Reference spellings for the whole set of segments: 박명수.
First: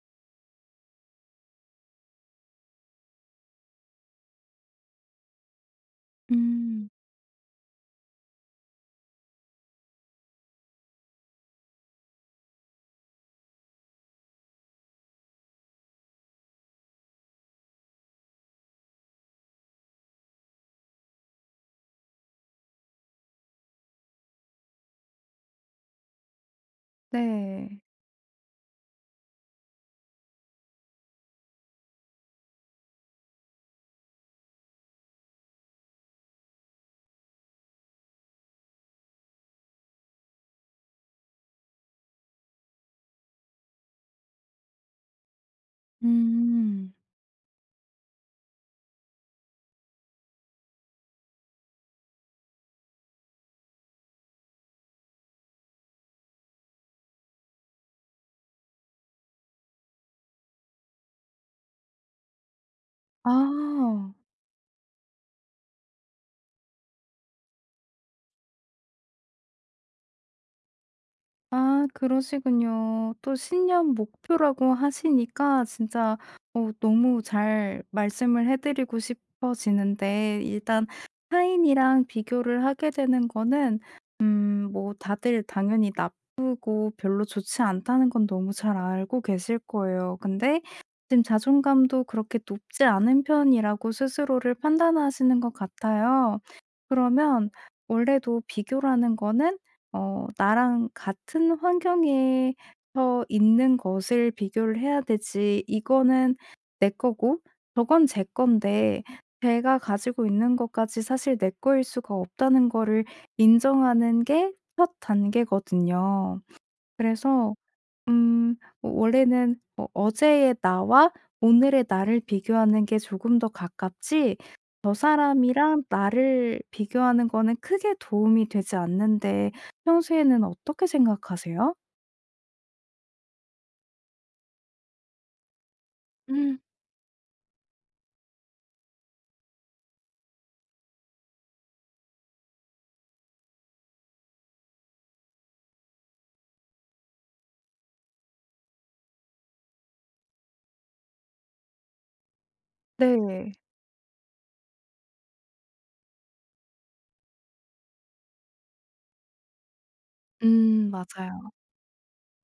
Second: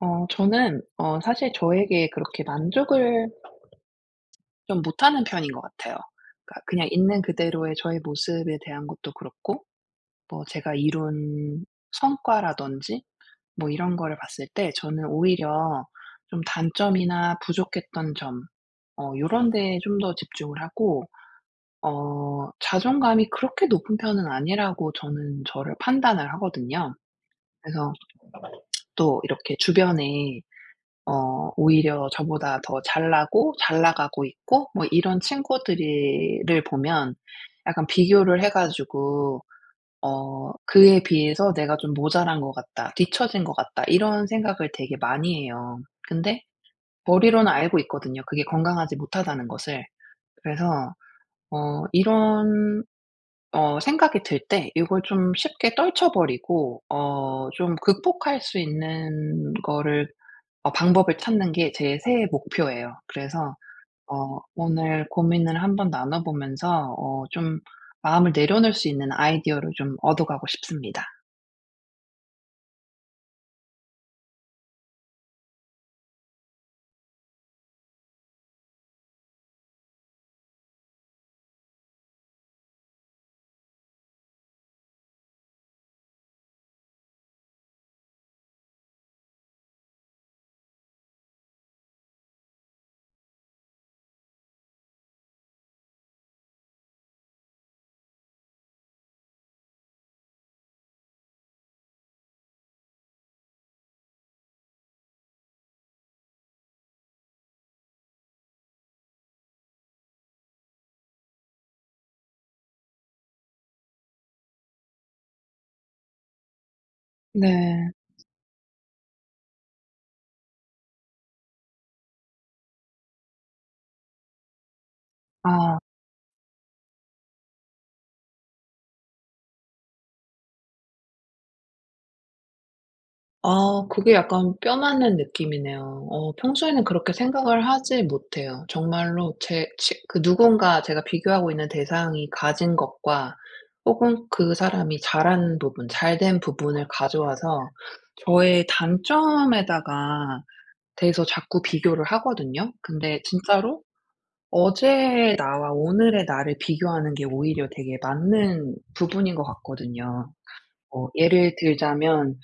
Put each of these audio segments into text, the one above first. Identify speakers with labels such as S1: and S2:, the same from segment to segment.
S1: 저는 사실 저에게 그렇게 만족을 좀 못하는 편인 것 같아요. 그러니까
S2: 음.
S1: 그냥 있는 그대로의 저의 모습에 대한 것도 그렇고, 뭐 제가 이룬 성과라든지 뭐 이런 거를 봤을 때 저는 오히려 좀 단점이나 부족했던 점, 요런 데에 좀 더 집중을 하고, 자존감이 그렇게 높은 편은 아니라고 저는 저를 판단을 하거든요.
S2: 네.
S1: 그래서 또 이렇게 주변에 오히려 저보다 더 잘 나고 잘 나가고 있고 뭐 이런 친구들이 를 보면 약간 비교를 해 가지고, '그에 비해서 내가 좀 모자란 것 같다. 뒤처진 것 같다.' 이런 생각을 되게 많이 해요. 근데
S2: 음.
S1: 머리로는 알고 있거든요, 그게 건강하지 못하다는 것을. 그래서 이런 생각이 들 때 이걸 좀 쉽게 떨쳐버리고, 좀 극복할 수 있는 거를 방법을 찾는 게 제 새해 목표예요. 그래서
S2: 아.
S1: 오늘 고민을 한번 나눠 보면서 좀 마음을 내려놓을 수 있는 아이디어를 좀 얻어 가고 싶습니다.
S2: 아, 그러시군요. 또 신년 목표라고 하시니까 진짜 너무 잘 말씀을 해 드리고 싶어지는데 일단 타인이랑 비교를 하게 되는 거는 음, 뭐 다들 당연히 나쁘고 별로 좋지 않다는 건 너무 잘 알고 계실 거예요. 근데 지금 자존감도 그렇게 높지 않은 편이라고 스스로를 판단하시는 것 같아요. 그러면 원래도 비교라는 거는 나랑 같은 환경에서 있는 것을 비교를 해야 되지, 이거는 내 거고 저건 제 건데 제가 가지고 있는 것까지 사실 내 거일 수가 없다는 거를 인정하는 게 첫 단계거든요. 그래서
S1: 네.
S2: 음. 원래는 어제의 나와 오늘의 나를 비교하는 게 조금 더 가깝지, 저
S1: 아.
S2: 사람이랑 나를 비교하는 거는 크게 도움이 되지 않는데 평소에는 어떻게 생각하세요?
S1: 아 그게 약간 뼈 맞는 느낌이네요.
S2: 음.
S1: 평소에는 그렇게 생각을 하지 못해요. 정말로 제 치 그 누군가 제가 비교하고 있는 대상이 가진 것과 혹은 그 사람이 잘한 부분, 잘된 부분을 가져와서 저의 단점에다가 해서 자꾸 비교를 하거든요. 근데
S2: 네.
S1: 진짜로 어제의 나와 오늘의 나를 비교하는 게 오히려 되게 맞는 부분인 것 같거든요.
S2: 음, 맞아요.
S1: 예를 들자면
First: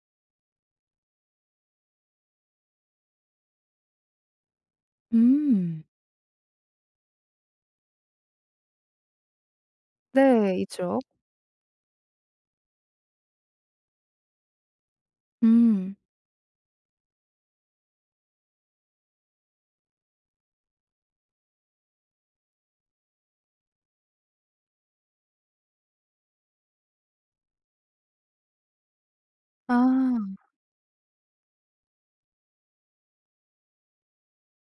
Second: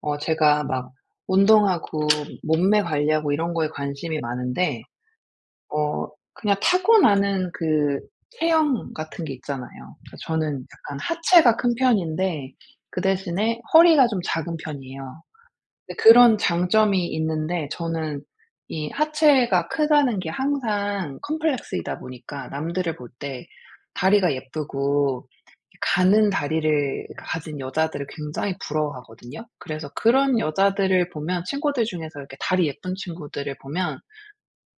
S1: 제가 막 운동하고 몸매 관리하고 이런 거에 관심이 많은데,
S2: 음.
S1: 어 그냥 타고나는 그 체형 같은 게 있잖아요. 그러니까
S2: 네,
S1: 저는
S2: 있죠.
S1: 약간 하체가 큰 편인데 그 대신에 허리가 좀 작은 편이에요.
S2: 음.
S1: 근데 그런 장점이 있는데 저는 이 하체가 크다는 게 항상 컴플렉스이다 보니까, 남들을 볼 때 다리가 예쁘고 가는 다리를 가진 여자들을 굉장히 부러워하거든요. 그래서
S2: 아.
S1: 그런 여자들을 보면, 친구들 중에서 이렇게 다리 예쁜 친구들을 보면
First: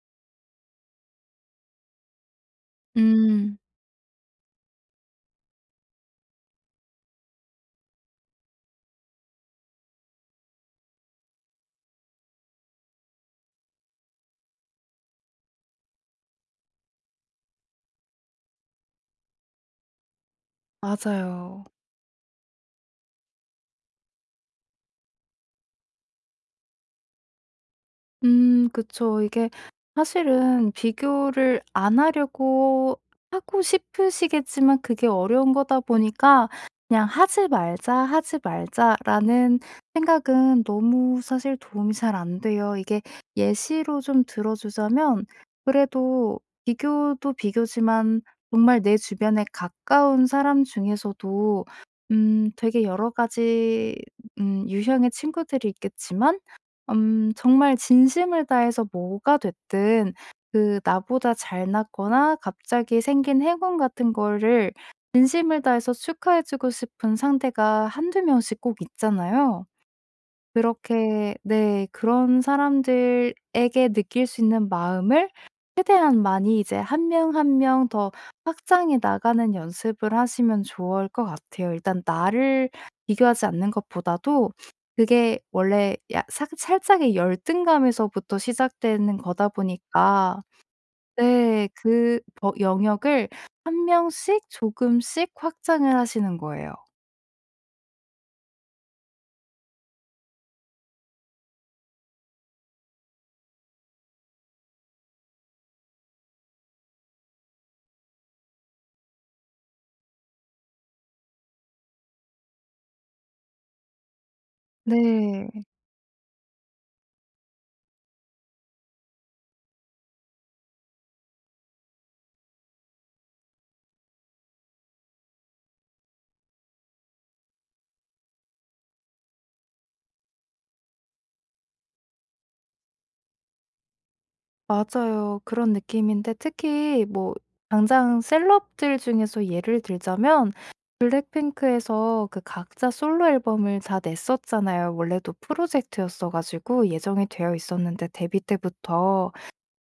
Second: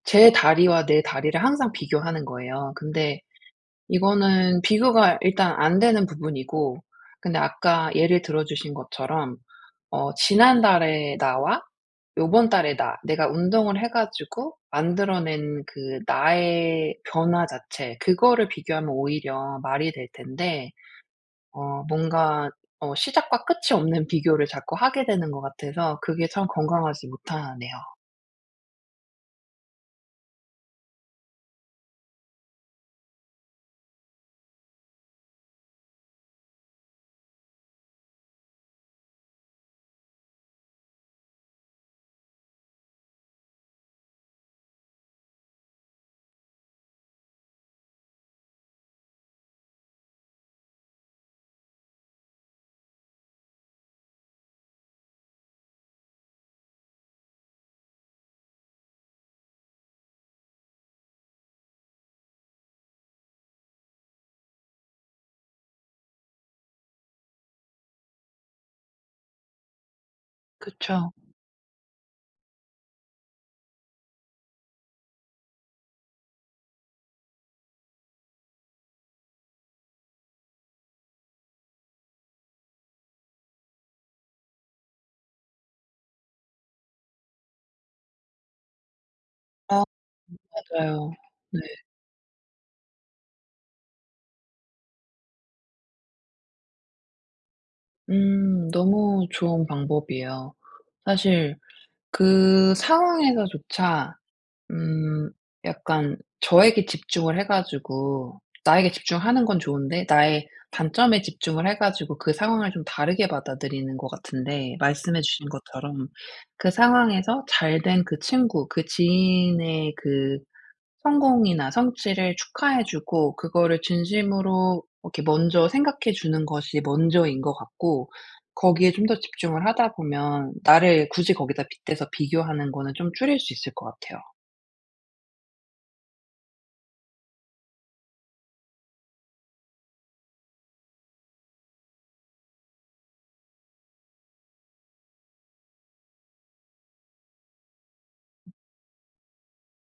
S1: 제 다리와 내 다리를 항상 비교하는 거예요. 근데
S2: 음.
S1: 이거는 비교가 일단 안 되는 부분이고, 근데 아까 예를 들어 주신 것처럼 지난달의 나와 요번 달의 나, 내가 운동을 해 가지고 만들어낸 그 나의 변화 자체, 그거를 비교하면 오히려 말이 될 텐데,
S2: 맞아요.
S1: 뭔가 시작과 끝이 없는 비교를 자꾸 하게 되는 것 같아서, 그게 참 건강하지 못하네요.
S2: 음, 그쵸. 이게 사실은 비교를 안 하려고 하고 싶으시겠지만 그게 어려운 거다 보니까 그냥 '하지 말자, 하지 말자.'라는 생각은 너무 사실 도움이 잘 안 돼요. 이게 예시로 좀 들어 주자면, 그래도 비교도 비교지만 정말 내 주변에 가까운 사람 중에서도 음, 되게 여러 가지 유형의 친구들이 있겠지만 음, 정말 진심을 다해서 뭐가 됐든 그 나보다 잘났거나 갑자기 생긴 행운 같은 거를 진심을 다해서 축하해 주고 싶은 상대가 한두 명씩 꼭 있잖아요.
S1: 그쵸.
S2: 그렇게, 네, 그런 사람들에게 느낄 수 있는 마음을 최대한 많이 이제 한 명 한 명 더 확장해 나가는 연습을 하시면 좋을 것 같아요. 일단 나를 비교하지 않는 것보다도 그게 원래 야 사 살짝의 열등감에서부터 시작되는 거다
S1: 아
S2: 보니까,
S1: 맞아요. 네.
S2: 네, 그 버 영역을 한 명씩 조금씩 확장을 하시는 거예요.
S1: 너무 좋은 방법이에요. 사실 그 상황에서조차 음 약간 저에게 집중을 해 가지고, 나에게 집중하는 건 좋은데 나의 단점에 집중을 해 가지고 그 상황을 좀 다르게 받아들이는 것 같은데, 말씀해 주신
S2: 네.
S1: 것처럼 그 상황에서 잘된 그 친구, 그 지인의 그 성공이나 성취를 축하해 주고, 그거를 진심으로 이렇게 먼저 생각해 주는 것이 먼저인 것 같고, 거기에 좀 더 집중을 하다 보면 나를 굳이 거기다 빗대서 비교하는 거는 좀 줄일 수 있을 것 같아요.
S2: 맞아요. 그런 느낌인데 특히 뭐 당장 셀럽들 중에서 예를 들자면, 블랙핑크에서 그 각자 솔로 앨범을 다 냈었잖아요. 원래도 프로젝트였어 가지고 예정이 되어 있었는데 데뷔 때부터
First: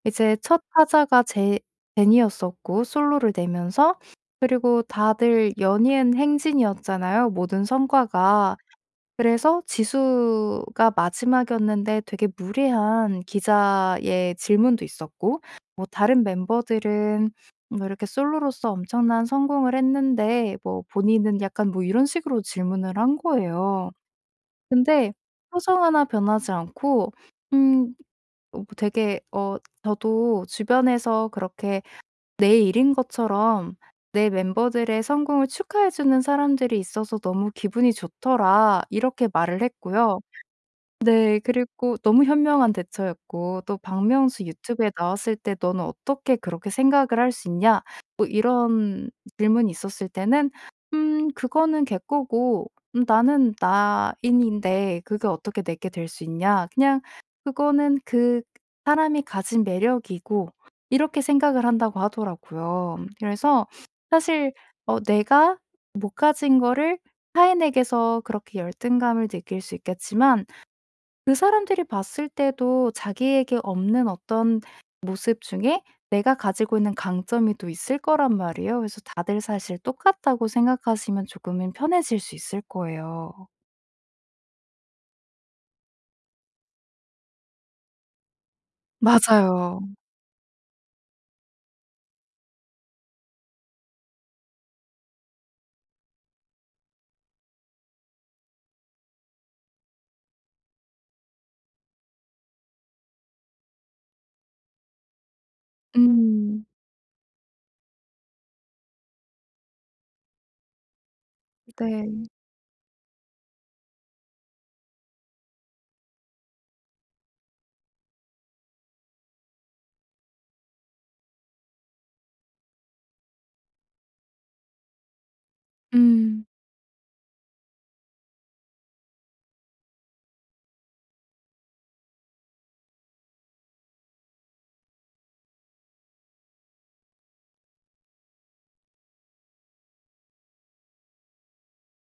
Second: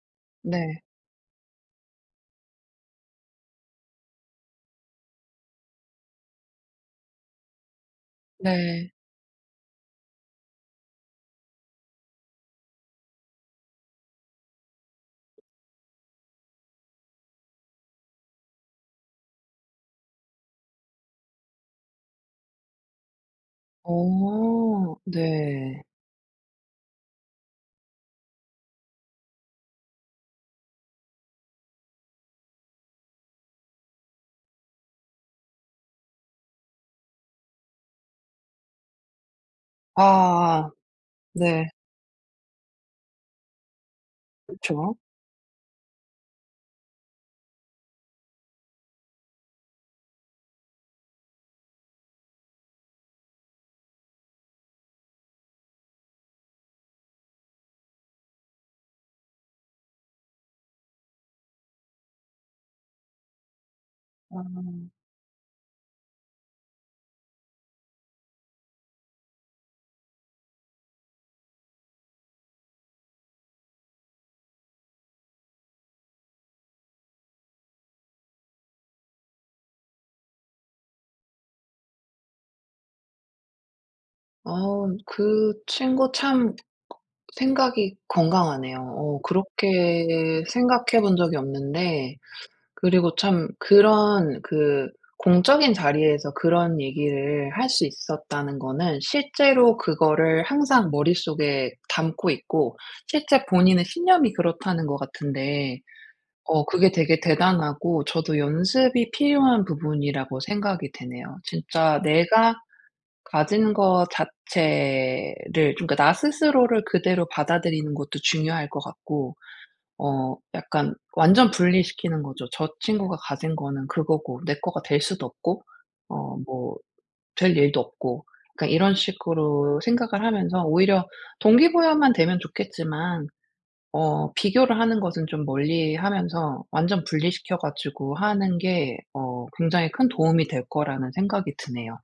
S2: 이제 첫
S1: 네.
S2: 타자가 제 제니였었고, 솔로를 내면서, 그리고 다들 연이은 행진이었잖아요, 모든 성과가.
S1: 네.
S2: 그래서 지수가 마지막이었는데 되게 무례한 기자의 질문도 있었고, 뭐 다른 멤버들은 뭐 이렇게 솔로로서 엄청난 성공을 했는데 뭐 본인은 약간 뭐 이런 식으로 질문을 한 거예요. 근데 표정
S1: 네.
S2: 하나 변하지 않고 음, 뭐 되게 저도 주변에서 그렇게 내 일인 것처럼 "내 멤버들의 성공을 축하해 주는 사람들이 있어서 너무 기분이 좋더라." 이렇게 말을 했고요.
S1: 아
S2: 네.
S1: 네.
S2: 그리고 너무 현명한 대처였고, 또 박명수 유튜브에
S1: 그쵸.
S2: 나왔을 때 "너는 어떻게 그렇게 생각을 할 수 있냐?" 뭐 이런 질문이 있었을 때는 "음, 그거는 걔거고 음, 나는 나인인데 그게 어떻게 내게 될 수 있냐. 그냥 그거는 그 사람이 가진 매력이고." 이렇게 생각을 한다고 하더라고요. 그래서 사실
S1: 아.
S2: 내가 못 가진 거를 타인에게서 그렇게 열등감을 느낄 수 있겠지만 그 사람들이 봤을 때도 자기에게 없는 어떤 모습 중에 내가 가지고 있는 강점이 또 있을 거란 말이에요. 그래서 다들 사실 똑같다고 생각하시면 조금은 편해질 수 있을 거예요.
S1: 아우 그 친구 참 생각이 건강하네요.
S2: 맞아요.
S1: 그렇게 생각해 본 적이 없는데, 그리고 참 그런 그 공적인 자리에서 그런 얘기를 할 수 있었다는 거는 실제로 그거를 항상 머릿속에 담고 있고, 실제 본인의 신념이 그렇다는 것 같은데,
S2: 음.
S1: 그게 되게 대단하고 저도 연습이 필요한 부분이라고 생각이 되네요. 진짜
S2: 네.
S1: 내가 가진 것 자체를, 그러니까 나 스스로를 그대로 받아들이는 것도 중요할 것 같고, 약간 완전 분리시키는 거죠. 저 친구가 가진 거는 그거고 내 거가 될 수도 없고,
S2: 음.
S1: 뭐 될 일도 없고. 그러니까 이런 식으로 생각을 하면서 오히려 동기부여만 되면 좋겠지만, 비교를 하는 것은 좀 멀리하면서 완전 분리시켜 가지고 하는 게 굉장히 큰 도움이 될 거라는 생각이 드네요.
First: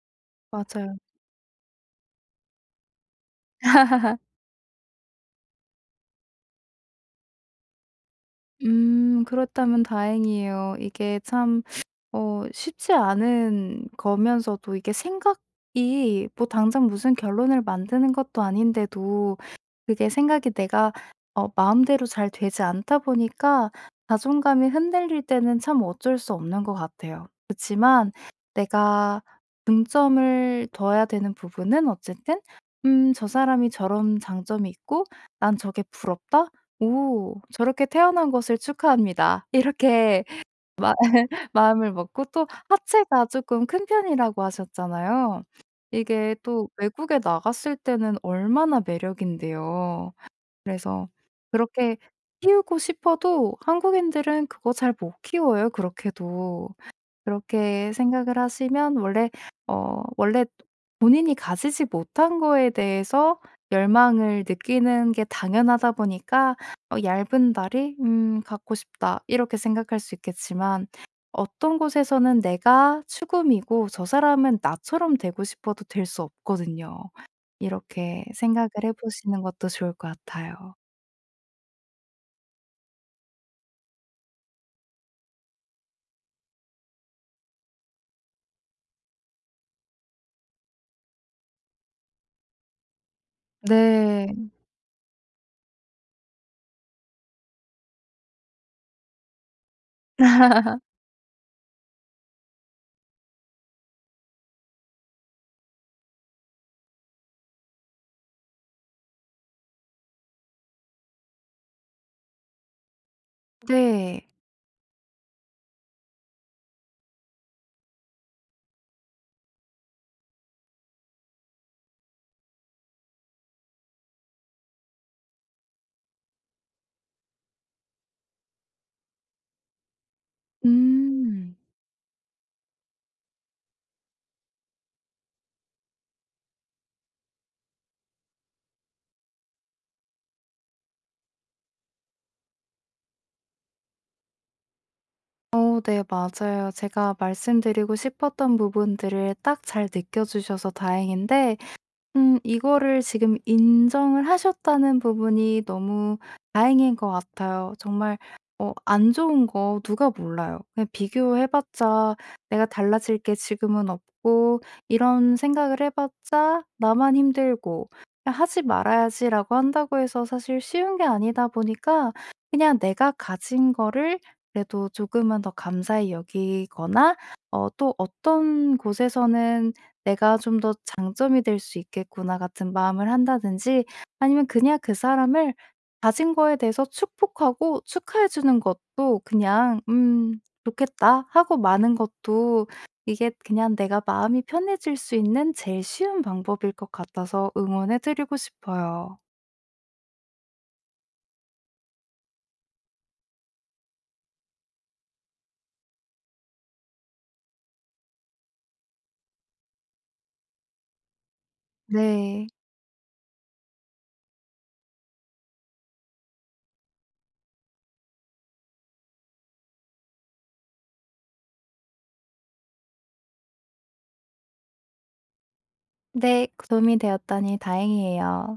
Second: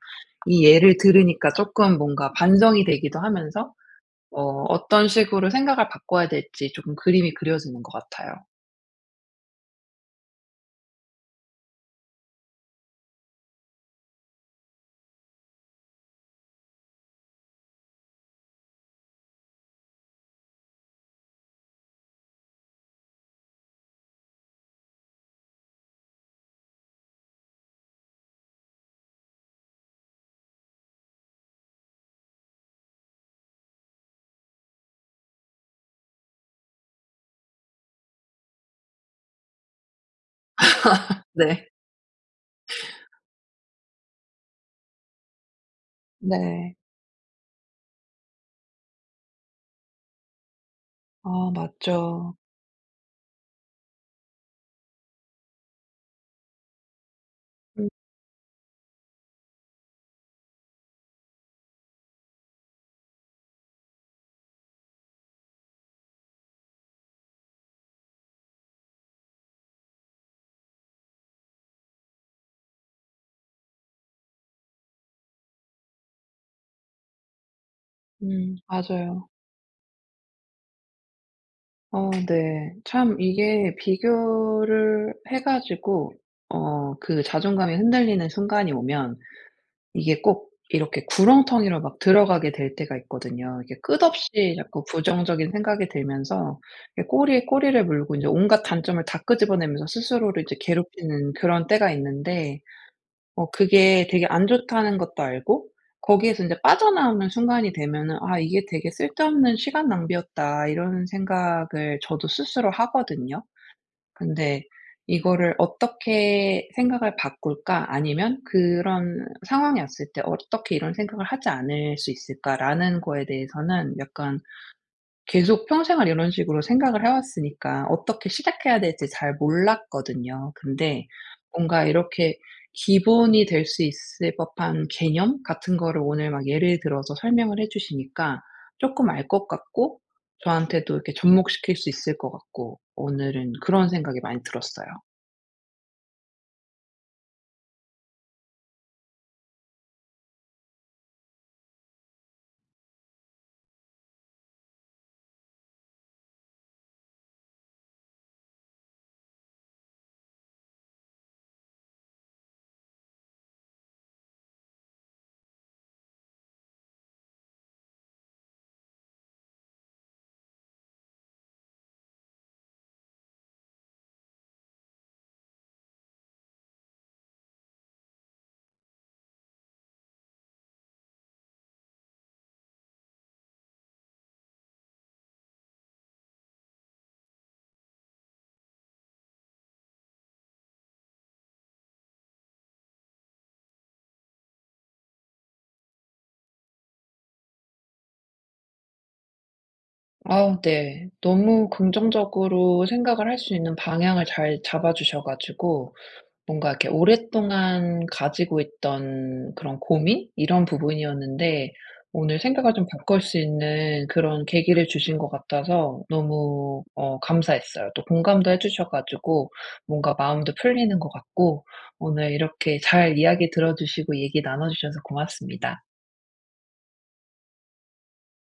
S1: 이 예를
S2: 맞아요.
S1: 들으니까 조금 뭔가 반성이 되기도 하면서, 어 어떤 식으로 생각을 바꿔야 될지 조금 그림이 그려지는 것 같아요.
S2: 음. 그렇다면 다행이에요. 이게 참 쉽지 않은 거면서도 이게 생각이 뭐 당장 무슨 결론을 만드는 것도 아닌데도 그게 생각이 내가 마음대로 잘 되지 않다 보니까 자존감이 흔들릴 때는 참 어쩔 수 없는 것 같아요. 그지만 내가 중점을 둬야 되는 부분은 어쨌든 '음, 저 사람이 저런 장점이 있고 난 저게 부럽다. 오, 저렇게 태어난 것을 축하합니다.' 이렇게 마
S1: 네.
S2: 마음을 먹고, 또 하체가 조금 큰 편이라고 하셨잖아요. 이게 또
S1: 네.
S2: 외국에 나갔을 때는 얼마나 매력인데요. 그래서
S1: 아
S2: 그렇게
S1: 맞죠.
S2: 키우고 싶어도 한국인들은 그거 잘 못 키워요, 그렇게도. 그렇게 생각을 하시면 원래 어 원래 본인이 가지지 못한 거에 대해서 열망을 느끼는 게 당연하다 보니까 '얇은 다리? 음, 갖고 싶다.' 이렇게 생각할 수 있겠지만 어떤 곳에서는 내가 추구미고 저 사람은 나처럼 되고 싶어도 될 수 없거든요. 이렇게
S1: 음음
S2: 생각을 해
S1: 맞아요.
S2: 보시는 것도 좋을 것 같아요.
S1: 네. 참 이게 비교를 해 가지고 그 자존감이 흔들리는 순간이 오면, 이게 꼭 이렇게 구렁텅이로 막 들어가게 될 때가 있거든요. 이게
S2: 네.
S1: 끝없이 자꾸 부정적인 생각이 들면서, 이게 꼬리에 꼬리를 물고 인제 온갖 단점을 다 끄집어내면서 스스로를 이제 괴롭히는 그런 때가 있는데, 그게 되게 안 좋다는 것도 알고, 거기에서 인제 빠져나오는 순간이 되면은 '아 이게 되게 쓸데없는 시간 낭비였다.' 이런 생각을 저도 스스로 하거든요.
S2: 네.
S1: 근데 이거를 '어떻게 생각을 바꿀까?' 아니면 '그런 상황이 왔을 때 어떻게 이런 생각을 하지 않을 수 있을까?'라는 거에 대해서는, 약간 계속 평생을 이런 식으로 생각을 해 왔으니까 어떻게 시작해야 될지 잘 몰랐거든요. 근데
S2: 음.
S1: 뭔가 이렇게 기본이 될 수 있을 법한 개념 같은 거를 오늘 막 예를 들어서 설명을 해 주시니까 쪼끔 알 것 같고, 저한테도 이렇게 접목시킬 수 있을 것 같고, 오늘은 그런 생각이 많이 들었어요.
S2: 네, 맞아요. 제가 말씀드리고 싶었던 부분들을 딱 잘 느껴 주셔서 다행인데 음, 이거를 지금 인정을 하셨다는 부분이 너무 다행인 것 같아요. 정말 안 좋은 거 누가 몰라요. 그냥 비교해 봤자 내가 달라질 게 지금은 없고 이런 생각을 해 봤자 나만 힘들고 '그냥 하지 말아야지.'라고 한다고 해서 사실 쉬운 게 아니다 보니까, 그냥 내가 가진 거를 그래도 조금은 더 감사히 여기거나 또 어떤 곳에서는 '내가 좀 더 장점이 될 수 있겠구나.' 같은 마음을 한다든지, 아니면 그냥 그 사람을 가진 거에 대해서 축복하고 축하해 주는 것도 그냥 '음, 좋겠다.' 하고 마는 것도, 이게 그냥 내가 마음이 편해질 수 있는 제일 쉬운 방법일 것 같아서 응원해 드리고 싶어요.
S1: 아 네. 너무 긍정적으로 생각을 할 수 있는 방향을 잘 잡아 주셔 가지고, 뭔가 이렇게 오랫동안 가지고 있던 그런 고민? 이런 부분이었는데, 오늘
S2: 네.
S1: 생각을 좀 바꿀 수 있는 그런 계기를 주신 것 같아서 너무 감사했어요. 또 공감도 해 주셔 가지고 뭔가 마음도 풀리는 것 같고, 오늘 이렇게 잘 이야기 들어 주시고 얘기 나눠 주셔서 고맙습니다.
S2: 네. 도움이 되었다니 다행이에요.